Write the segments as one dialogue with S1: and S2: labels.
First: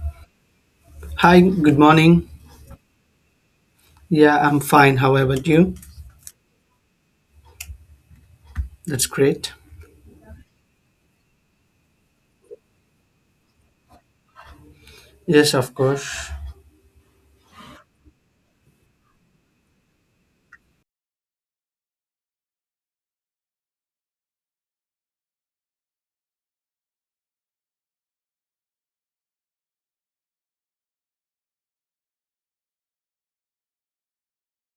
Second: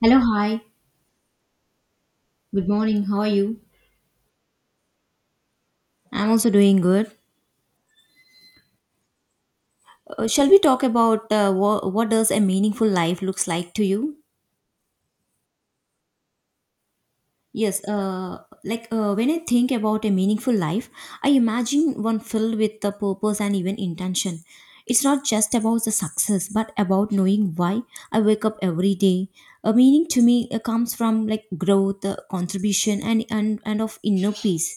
S1: Hello, hi.
S2: Hi, good morning.
S1: Good morning. How are you?
S2: Yeah, I'm fine. How about you?
S1: I'm also doing good.
S2: That's great.
S1: Shall we talk about what does a meaningful life looks like to you?
S2: Yes, of course.
S1: Yes, when I think about a meaningful life, I imagine one filled with the purpose and even intention. It's not just about the success, but about knowing why I wake up every day. A meaning to me comes from like growth, contribution, and of inner peace.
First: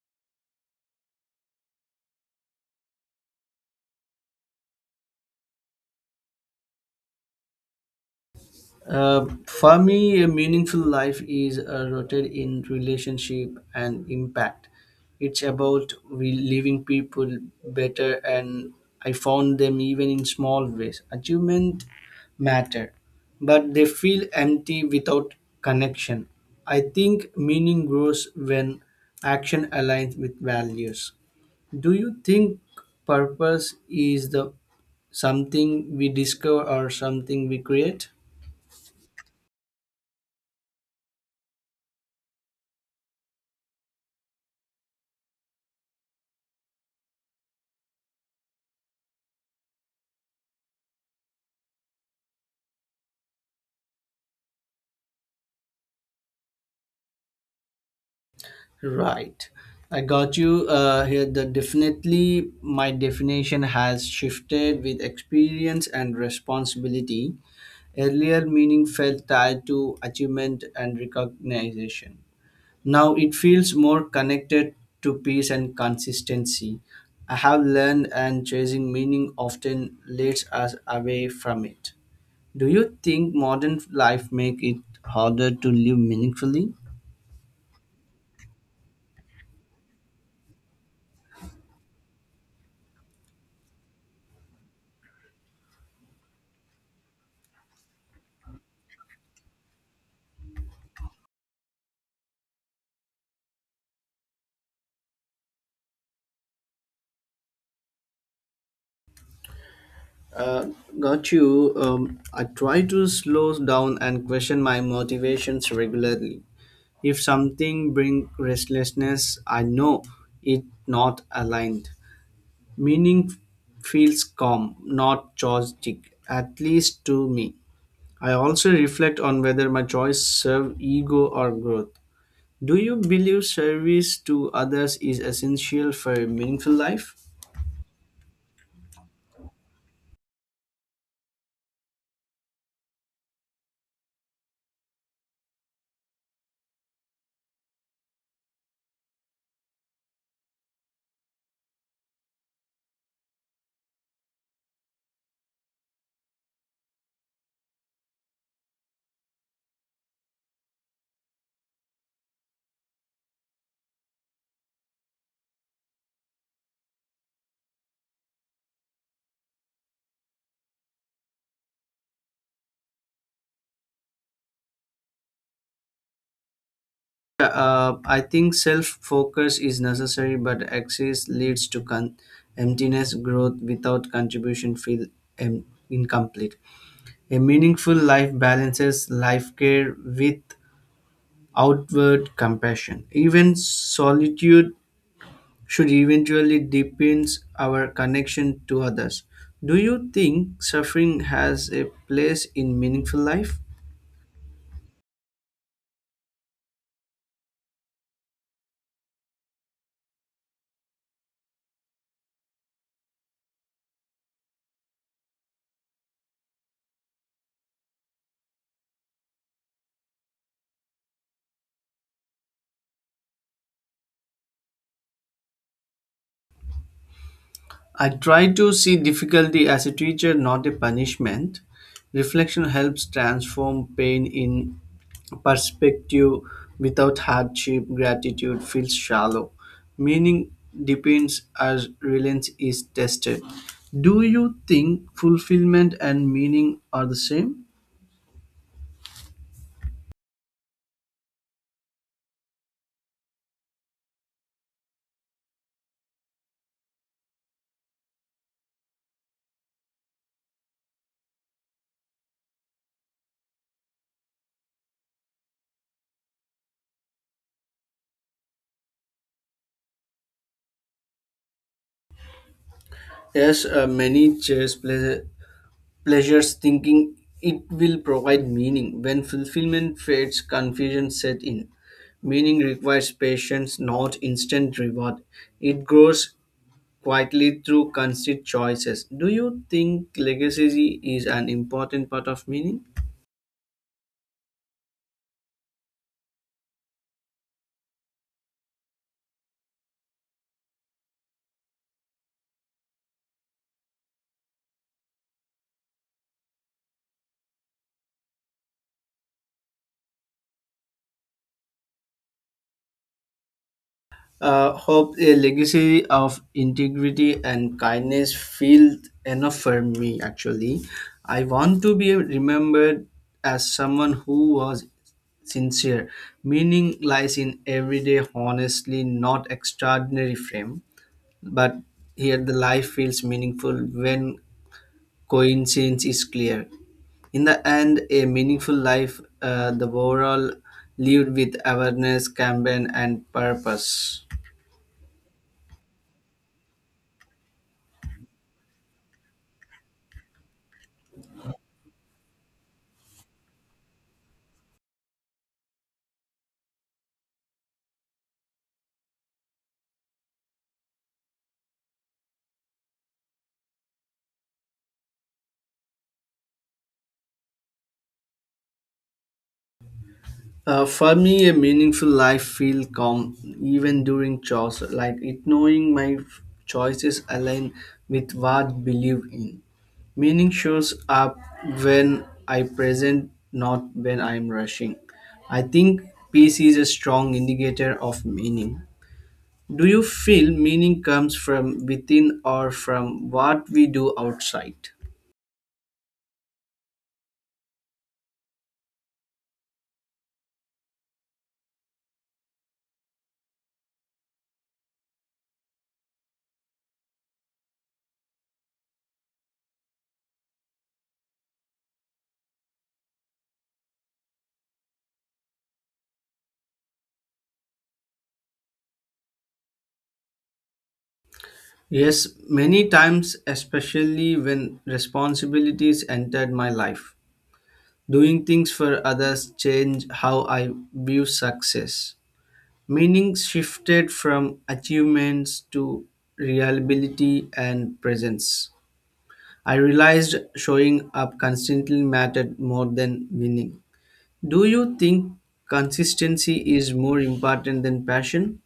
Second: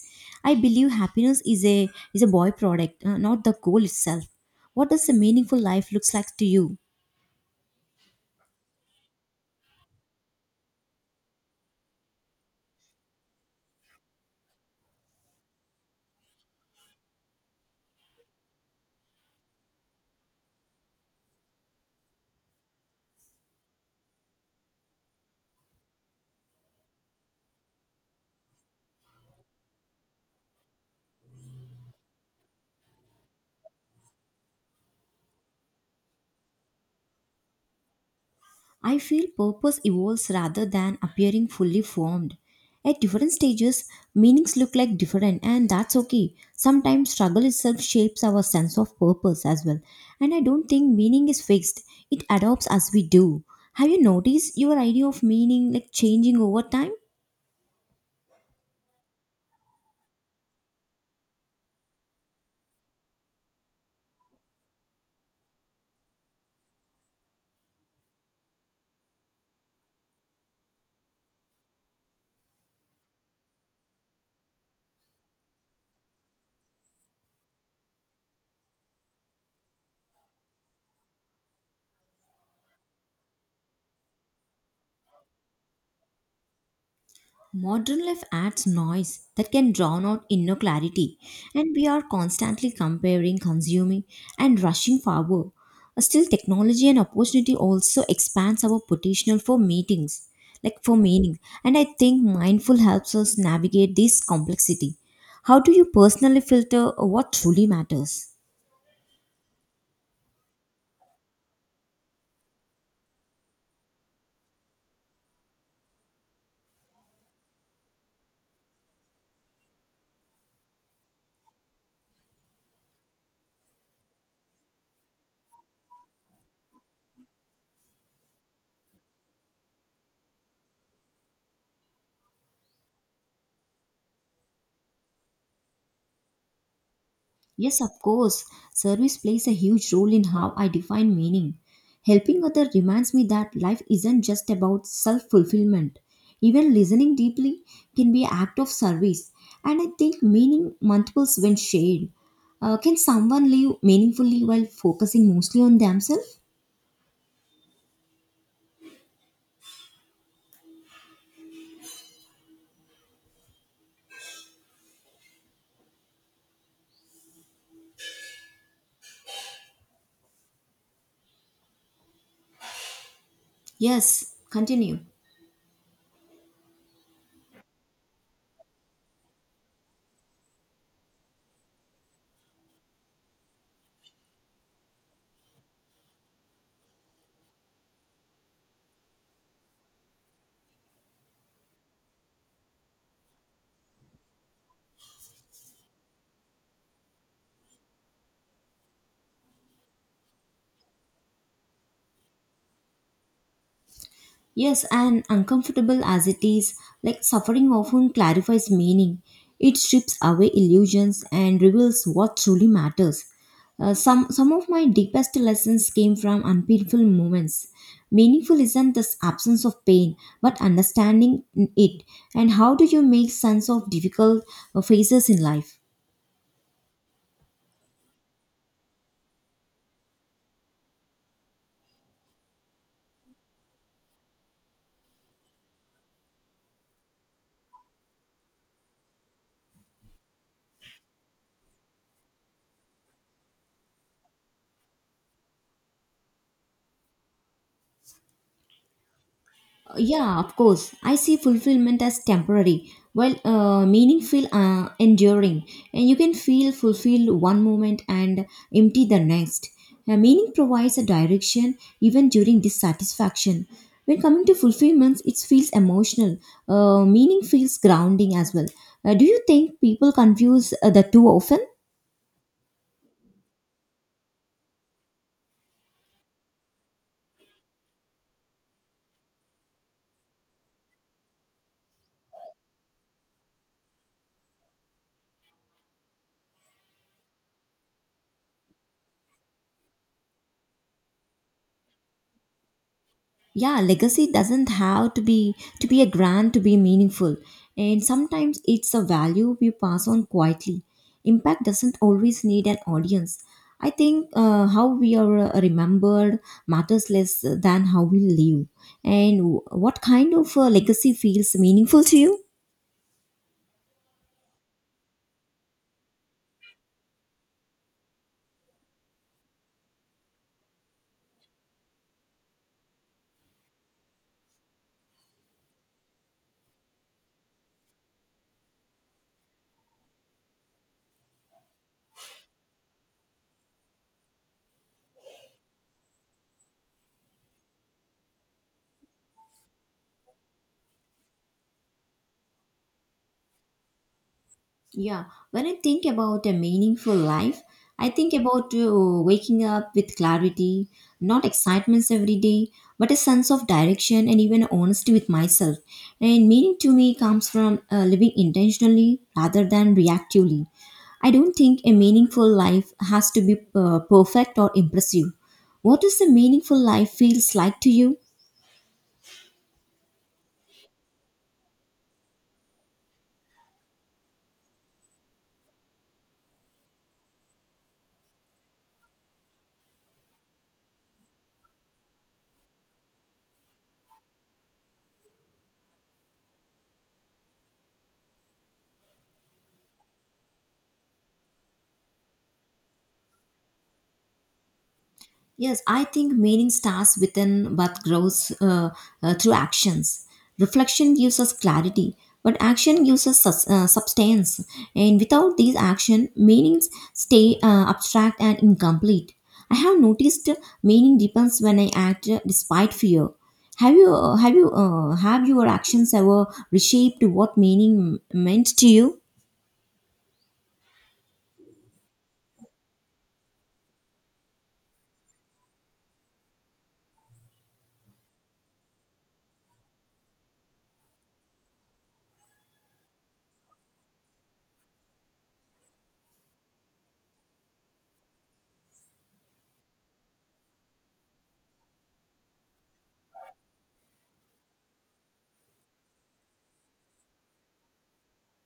S1: I believe happiness is a byproduct, not the goal itself. What does a meaningful life looks like to you?
S2: For me, a meaningful life is rooted in relationship and impact. It's about we leaving people better, and I found them even in small ways. Achievement matter, but they feel empty without connection. I think meaning grows when action aligns with values. Do you think purpose is the something we discover or something we create?
S1: I feel purpose evolves rather than appearing fully formed. At different stages, meanings look like different, and that's okay. Sometimes struggle itself shapes our sense of purpose as well. And I don't think meaning is fixed, it adopts as we do. Have you noticed your idea of meaning like changing over time?
S2: Right. I got you here. The definitely my definition has shifted with experience and responsibility. Earlier, meaning felt tied to achievement and recognition. Now it feels more connected to peace and consistency. I have learned and chasing meaning often leads us away from it. Do you think modern life make it harder to live meaningfully?
S1: Modern life adds noise that can drown out inner clarity, and we are constantly comparing, consuming, and rushing forward. Still, technology and opportunity also expands our potential for meetings, like for meaning. And I think mindful helps us navigate this complexity. How do you personally filter what truly matters?
S2: Uh, got you. I try to slow down and question my motivations regularly. If something bring restlessness, I know it not aligned. Meaning feels calm, not chaotic, at least to me. I also reflect on whether my choice serve ego or growth. Do you believe service to others is essential for a meaningful life?
S1: Yes, of course. Service plays a huge role in how I define meaning. Helping others reminds me that life isn't just about self fulfillment. Even listening deeply can be an act of service, and I think meaning multiples when shared. Can someone live meaningfully while focusing mostly on themselves? Yes, continue.
S2: Yeah, I think self focus is necessary, but excess leads to emptiness. Growth without contribution feel em- incomplete. A meaningful life balances life care with outward compassion. Even solitude should eventually deepens our connection to others. Do you think suffering has a place in meaningful life?
S1: Yes, and uncomfortable as it is, like suffering often clarifies meaning. It strips away illusions and reveals what truly matters. Some of my deepest lessons came from unpainful moments. Meaningful isn't this absence of pain, but understanding it, and how do you make sense of difficult phases in life.
S2: I try to see difficulty as a teacher, not a punishment. Reflection helps transform pain in perspective. Without hardship, gratitude feels shallow. Meaning depends as reliance is tested. Do you think fulfillment and meaning are the same?
S1: Yeah, of course. I see fulfillment as temporary, while meaningful, enduring. And you can feel fulfilled one moment and empty the next. Meaning provides a direction even during dissatisfaction. When coming to fulfillments, it feels emotional. Meaning feels grounding as well. Do you think people confuse the two often?
S2: Yes, many chess players pleasures, thinking it will provide meaning. When fulfillment fades, confusion set in. Meaning requires patience, not instant reward. It grows quietly through constant choices. Do you think legacy is an important part of meaning?
S1: Yeah, legacy doesn't have to be a grand to be meaningful, and sometimes it's a value we pass on quietly. Impact doesn't always need an audience. I think how we are remembered matters less than how we live, and what kind of legacy feels meaningful to you?
S2: Hope a legacy of integrity and kindness feels enough for me actually. I want to be remembered as someone who was sincere. Meaning lies in everyday honestly, not extraordinary frame, but here the life feels meaningful when coincidence is clear. In the end, a meaningful life the overall lived with awareness campaign and purpose.
S1: Yeah, when I think about a meaningful life, I think about waking up with clarity, not excitements every day, but a sense of direction and even honesty with myself. And meaning to me comes from living intentionally rather than reactively. I don't think a meaningful life has to be perfect or impressive. What does a meaningful life feels like to you?
S2: For me, a meaningful life feel calm even during chores, like it knowing my choices align with what believe in. Meaning shows up when I present, not when I am rushing. I think peace is a strong indicator of meaning. Do you feel meaning comes from within or from what we do outside?
S1: Yes, I think meaning starts within but grows through actions. Reflection gives us clarity, but action gives us substance. And without these action, meanings stay abstract and incomplete. I have noticed meaning deepens when I act despite fear. Have your actions ever reshaped what meaning meant to you?
S2: Yes, many times, especially when responsibilities entered my life. Doing things for others changed how I view success. Meaning shifted from achievements to reliability and presence. I realized showing up constantly mattered more than winning. Do you think consistency is more important than passion?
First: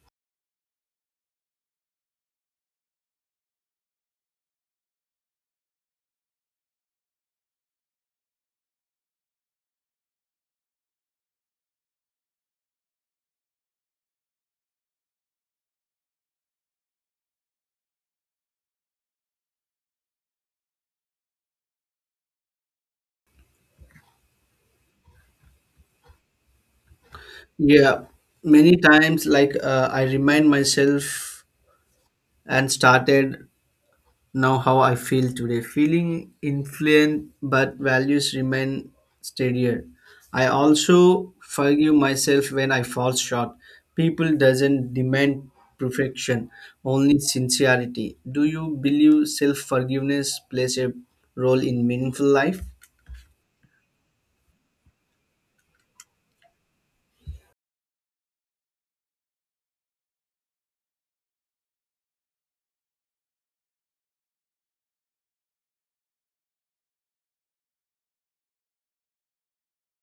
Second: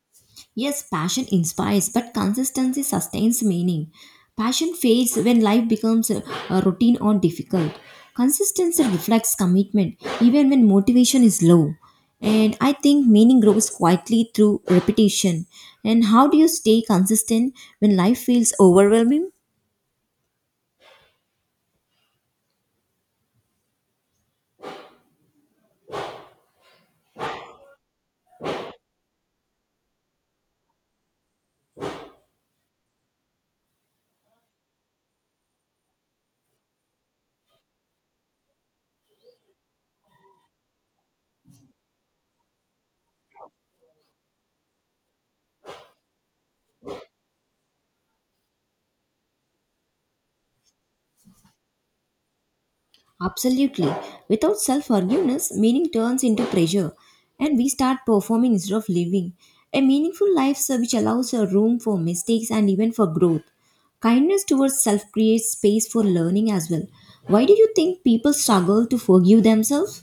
S1: Yes, passion inspires, but consistency sustains meaning. Passion fades when life becomes a routine or difficult. Consistency reflects commitment, even when motivation is low. And I think meaning grows quietly through repetition. And how do you stay consistent when life feels overwhelming?
S2: Yeah, many times, I remind myself and started now how I feel today. Feeling influent, but values remain steadier. I also forgive myself when I fall short. People doesn't demand perfection, only sincerity. Do you believe self forgiveness plays a role in meaningful life?
S1: Absolutely. Without self forgiveness meaning turns into pressure, and we start performing instead of living. A meaningful life sir, which allows a room for mistakes and even for growth. Kindness towards self creates space for learning as well. Why do you think people struggle to forgive themselves?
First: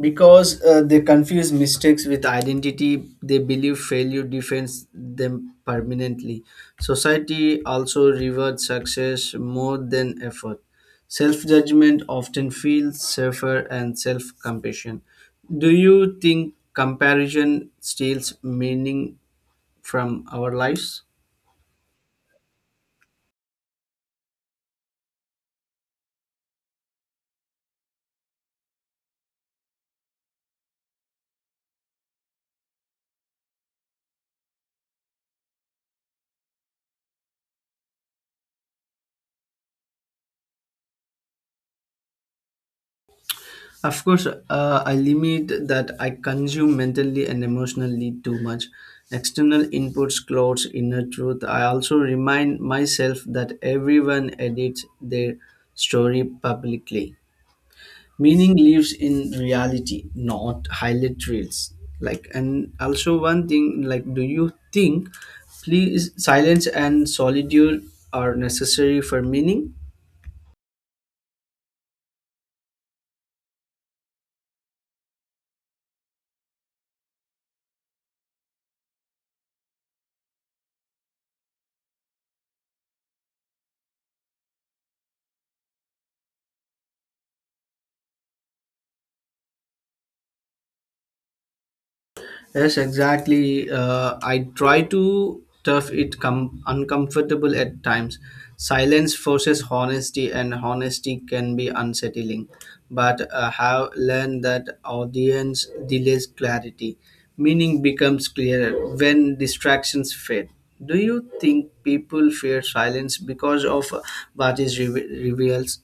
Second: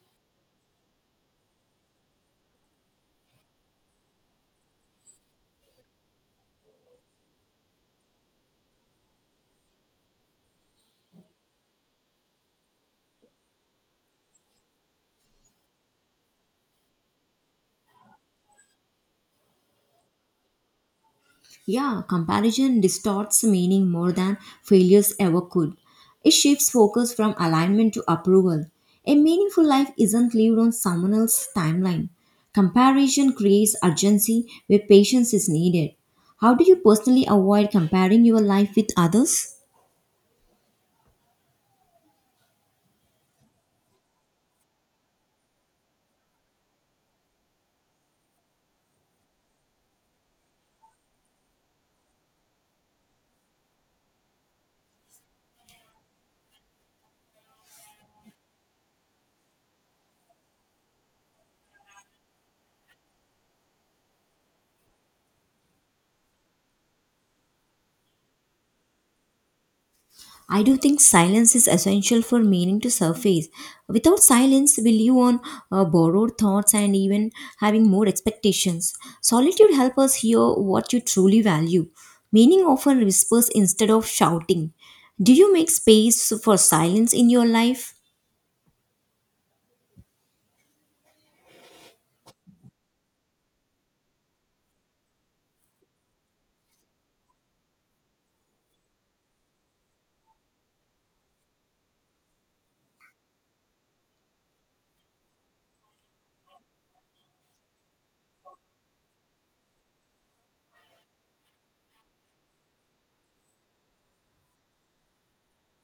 S2: Because they confuse mistakes with identity. They believe failure defends them permanently. Society also rewards success more than effort. Self-judgment often feels safer and self-compassion. Do you think comparison steals meaning from our lives?
S1: Yeah, comparison distorts meaning more than failures ever could. It shifts focus from alignment to approval. A meaningful life isn't lived on someone else's timeline. Comparison creates urgency where patience is needed. How do you personally avoid comparing your life with others?
S2: Of course, I limit that I consume mentally and emotionally too much. External inputs clouds inner truth. I also remind myself that everyone edits their story publicly. Meaning lives in reality, not highlight reels. Like, and also one thing, like, do you think, please, silence and solitude are necessary for meaning?
S1: I do think silence is essential for meaning to surface. Without silence, we live on borrowed thoughts and even having more expectations. Solitude helps us hear what you truly value. Meaning often whispers instead of shouting. Do you make space for silence in your life?
S2: Yes, exactly. I try to tough it uncomfortable at times. Silence forces honesty, and honesty can be unsettling. But I have learned that audience delays clarity. Meaning becomes clearer when distractions fade. Do you think people fear silence because of what is reveals?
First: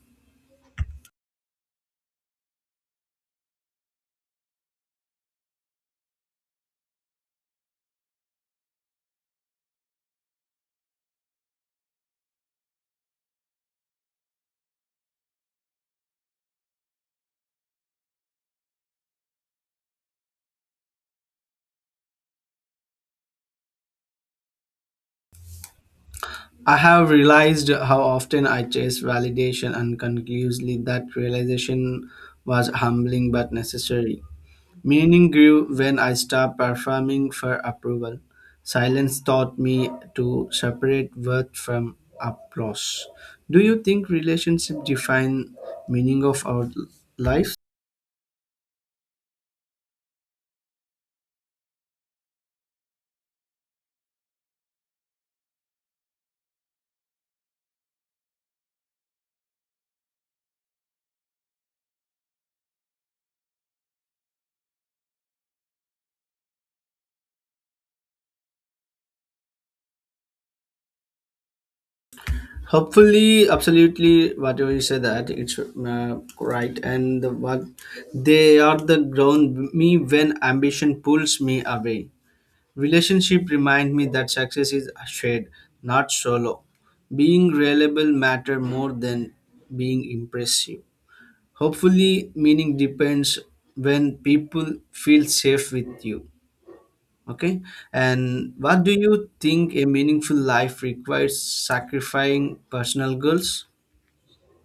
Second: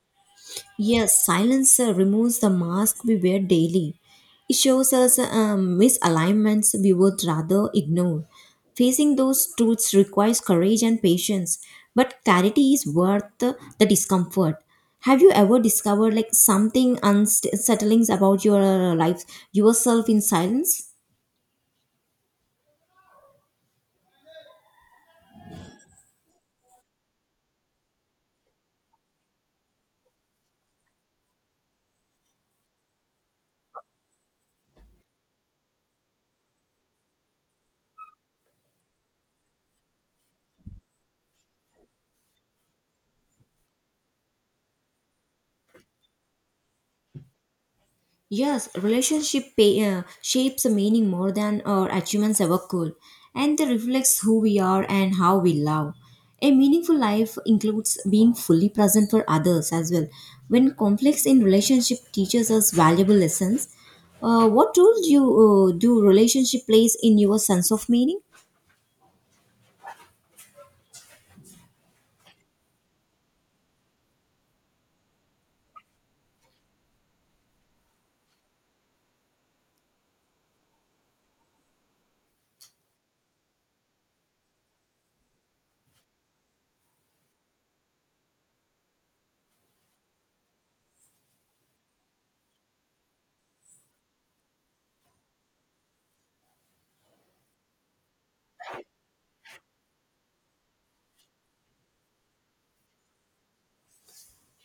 S1: Yes, silence removes the mask we wear daily. It shows us misalignments we would rather ignore. Facing those truths requires courage and patience, but clarity is worth the discomfort. Have you ever discovered like something unsettling about your life, yourself in silence?
S2: I have realized how often I chase validation unconclusively. That realization was humbling but necessary. Meaning grew when I stopped performing for approval. Silence taught me to separate worth from applause. Do you think relationship define meaning of our life?
S1: Yes, relationship pay, shapes a meaning more than our achievements ever could, and they reflects who we are and how we love. A meaningful life includes being fully present for others as well. When conflicts in relationship teaches us valuable lessons, what role do you do relationship plays in your sense of meaning?
S2: Hopefully, absolutely, whatever you say that it's right, and the, what they are the ground me when ambition pulls me away. Relationship remind me that success is shared, not solo. Being reliable matter more than being impressive. Hopefully, meaning depends when people feel safe with you. Okay, and what do you think a meaningful life requires? Sacrificing personal goals.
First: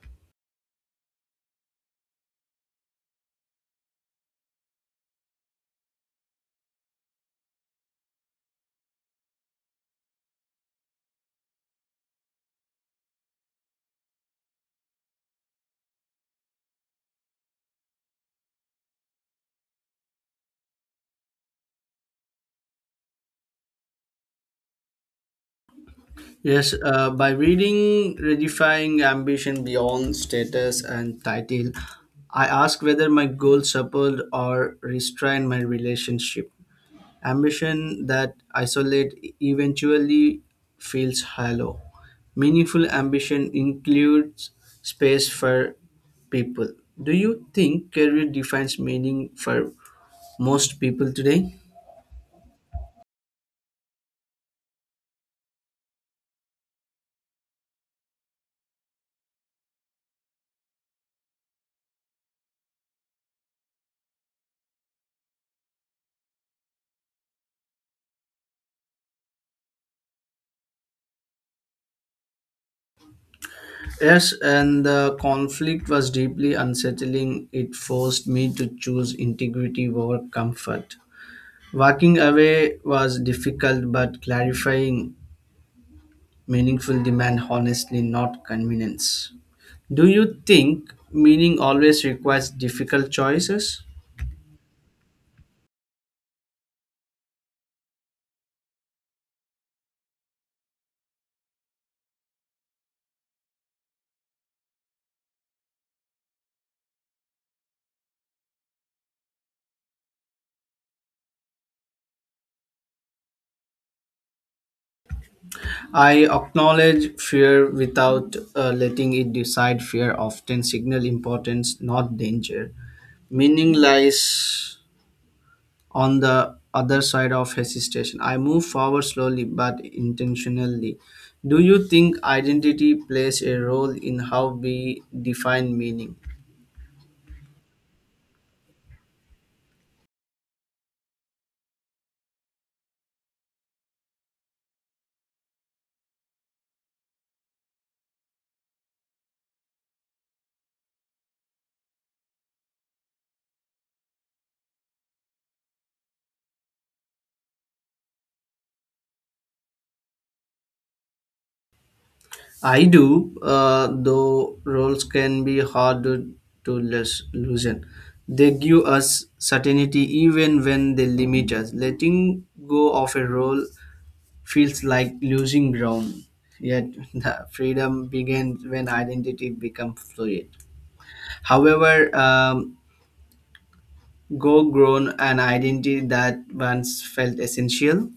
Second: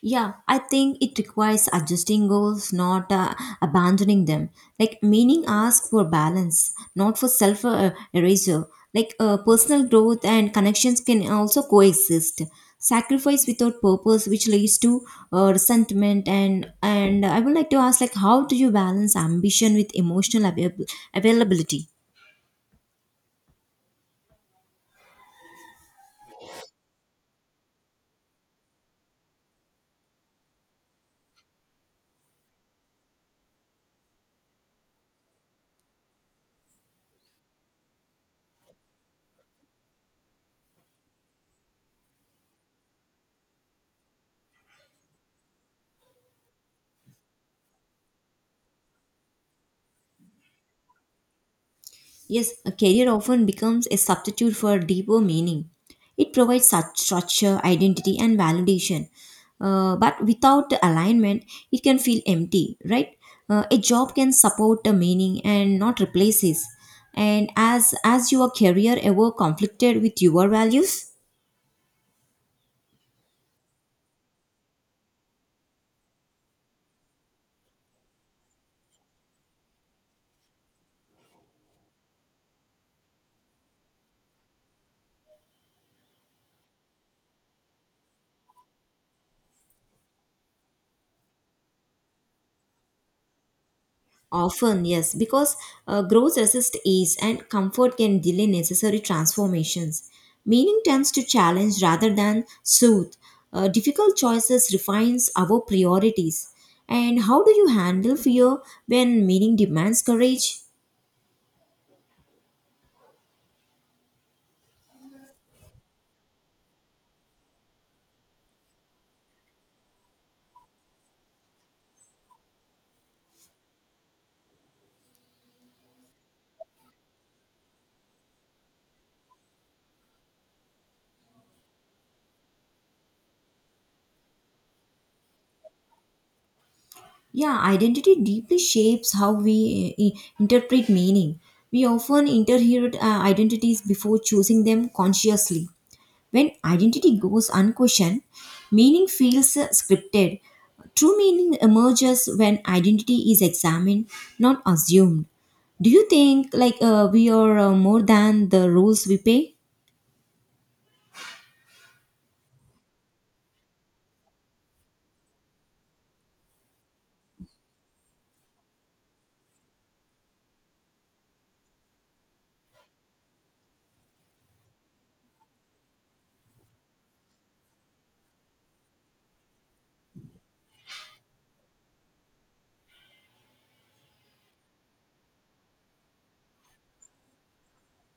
S1: Yeah, I think it requires adjusting goals, not abandoning them. Like meaning ask for balance, not for self erasure. Like personal growth and connections can also coexist. Sacrifice without purpose, which leads to resentment, and I would like to ask, like, how do you balance ambition with emotional availability?
S2: Yes, by reading Redefining Ambition Beyond Status and Title, I ask whether my goals support or restrain my relationship. Ambition that isolate eventually feels hollow. Meaningful ambition includes space for people. Do you think career defines meaning for most people today?
S1: Yes, a career often becomes a substitute for deeper meaning. It provides such structure, identity, and validation. But without the alignment, it can feel empty, right? A job can support the meaning and not replace it. And as your career ever conflicted with your values?
S2: Yes, and the conflict was deeply unsettling. It forced me to choose integrity over comfort. Walking away was difficult, but clarifying meaningful demand honestly, not convenience. Do you think meaning always requires difficult choices?
S1: Often, yes, because growth resists ease and comfort can delay necessary transformations. Meaning tends to challenge rather than soothe. Difficult choices refines our priorities. And how do you handle fear when meaning demands courage?
S2: I acknowledge fear without letting it decide. Fear often signal importance, not danger. Meaning lies on the other side of hesitation. I move forward slowly but intentionally. Do you think identity plays a role in how we define meaning?
S1: Yeah, identity deeply shapes how we interpret meaning. We often interpret identities before choosing them consciously. When identity goes unquestioned, meaning feels scripted. True meaning emerges when identity is examined, not assumed. Do you think like we are more than the roles we play?
S2: I do, though roles can be hard to loosen. They give us certainty even when they limit us. Letting go of a role feels like losing ground. Yet the freedom begins when identity becomes fluid. However, Go grown an identity that once felt essential.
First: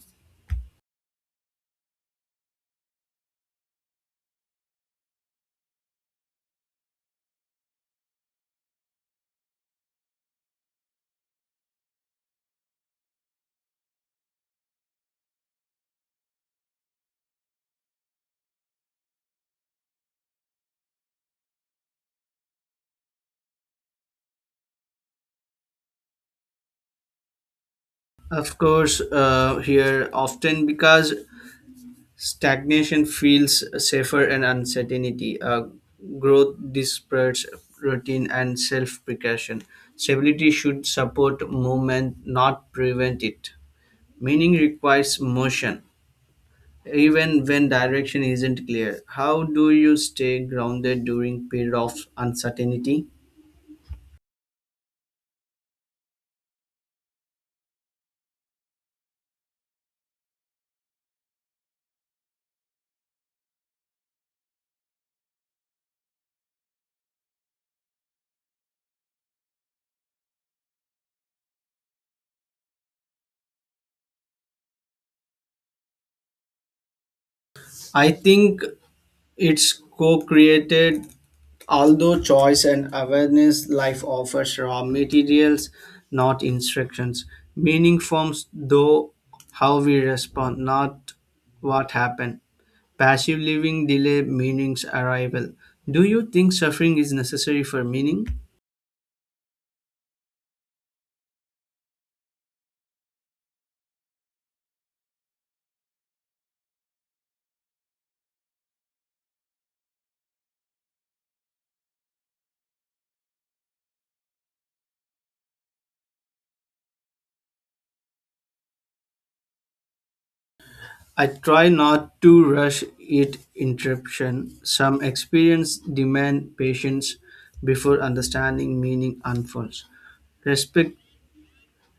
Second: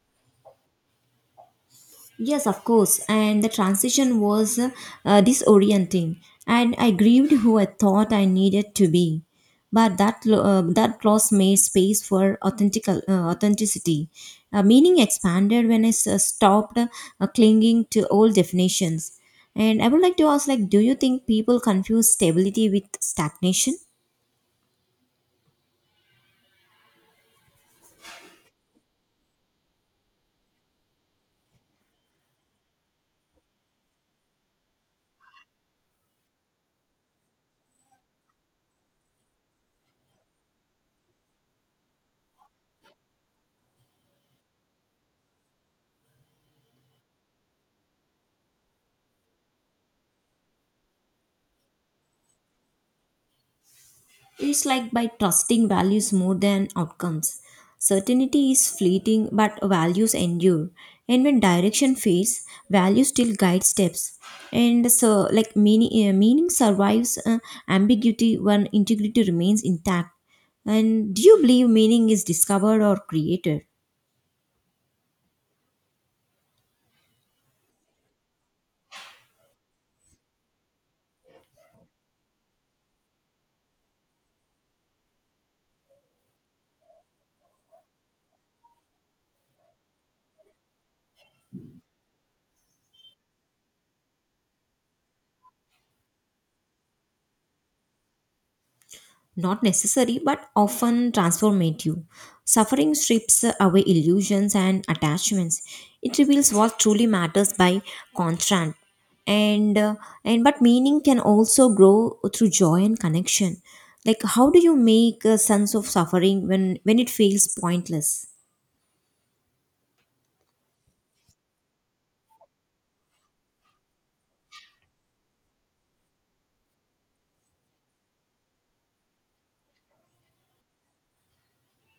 S1: Yes, of course. And the transition was disorienting, and I grieved who I thought I needed to be. But that that loss made space for authentic authenticity. Meaning expanded when I stopped clinging to old definitions. And I would like to ask, like, do you think people confuse stability with stagnation?
S2: Of course, here often because stagnation feels safer and uncertainty. Growth disperses routine and self precaution. Stability should support movement, not prevent it. Meaning requires motion, even when direction isn't clear. How do you stay grounded during period of uncertainty?
S1: It's like by trusting values more than outcomes. Certainty is fleeting, but values endure. And when direction fades, values still guide steps. And so, like meaning, meaning survives ambiguity when integrity remains intact. And do you believe meaning is discovered or created?
S2: I think it's co-created, although choice and awareness life offers raw materials, not instructions. Meaning forms though how we respond, not what happened. Passive living delay meaning's arrival. Do you think suffering is necessary for meaning?
S1: Not necessary but often transformative. Suffering strips away illusions and attachments. It reveals what truly matters by contrast. And uh, and but meaning can also grow through joy and connection. Like how do you make a sense of suffering when it feels pointless?
S2: I try not to rush it interruption. Some experience demand patience before understanding meaning unfolds. Respect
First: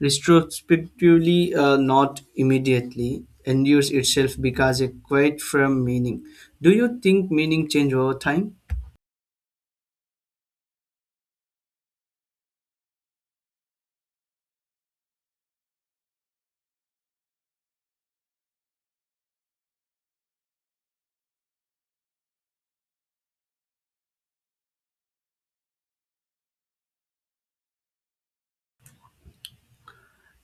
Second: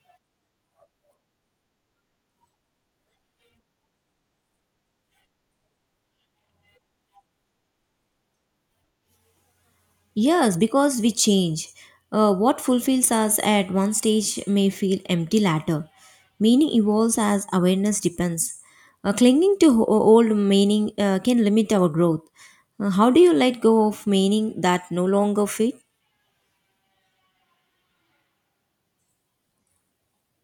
S2: retrospectively not immediately endures itself because a quite firm meaning. Do you think meaning change over time?
S1: Yes, because we change. What fulfills us at one stage may feel empty later. Meaning evolves as awareness depends. Clinging to old meaning can limit our growth. How do you let go of meaning that no longer fit?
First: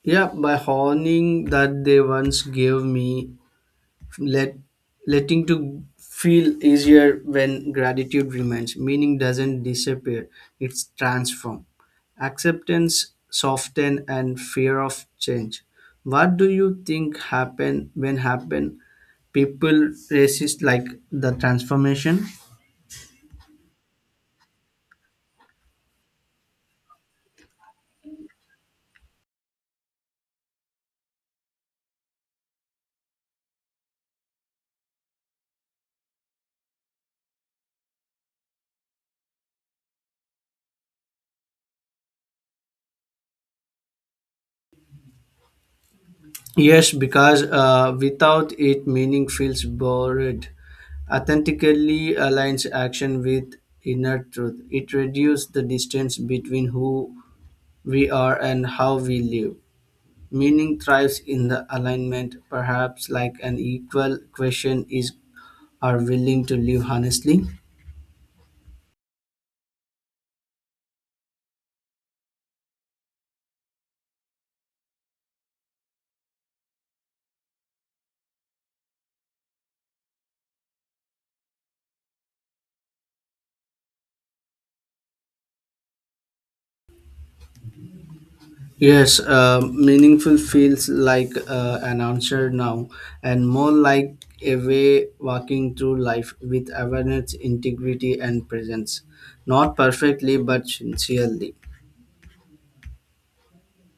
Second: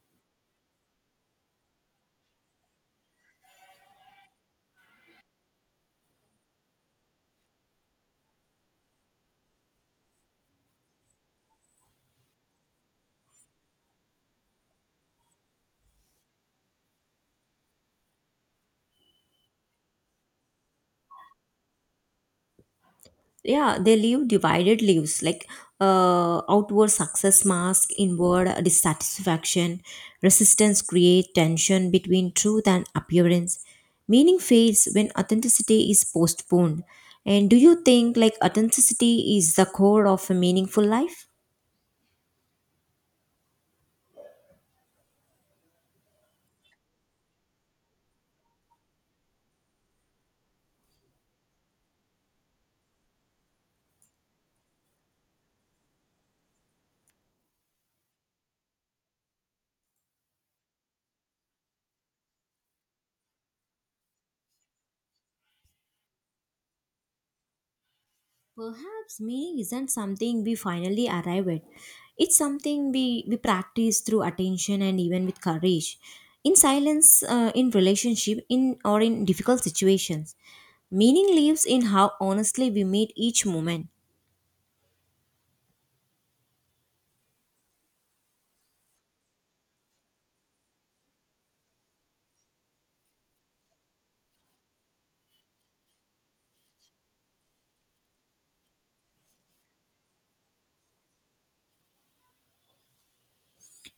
S2: Yeah, by honing that they once gave me, let letting to feel easier when gratitude remains. Meaning doesn't disappear, it's transformed. Acceptance soften and fear of change. What do you think happen when happen people resist like the transformation?
S1: Yeah, they live divided lives, like outward success mask inward dissatisfaction. Resistance create tension between truth and appearance. Meaning fades when authenticity is postponed. And do you think like authenticity is the core of a meaningful life?
S2: Yes, because without it meaning feels bored. Authentically aligns action with inner truth. It reduces the distance between who we are and how we live. Meaning thrives in the alignment, perhaps like an equal question is are willing to live honestly?
S1: Perhaps meaning isn't something we finally arrive at, it's something we practice through attention and even with courage, in silence, in relationship in or in difficult situations. Meaning lives in how honestly we meet each moment.
S2: Yes, meaningful feels like an answer now and more like a way walking through life with awareness, integrity, and presence. Not perfectly, but sincerely.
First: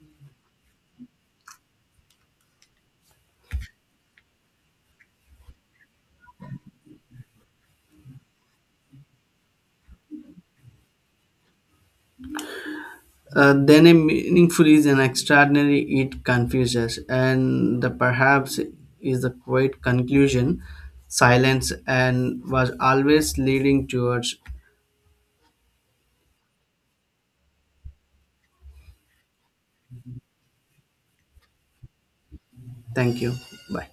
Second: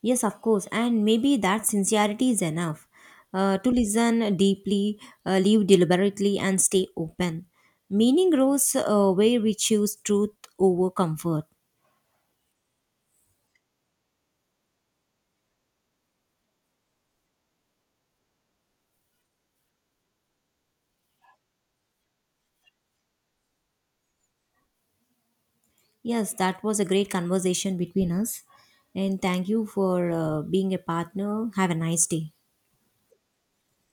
S1: Yes, of course, and maybe that sincerity is enough, to listen deeply, live deliberately, and stay open. Meaning grows where we choose truth over comfort.
S2: Then a meaningful is an extraordinary it confuses and the perhaps is the quiet conclusion silence and was always leading towards.
S1: Yes, that was a great conversation between us, and thank you for being a partner. Have a nice day.
S2: Thank you. Bye.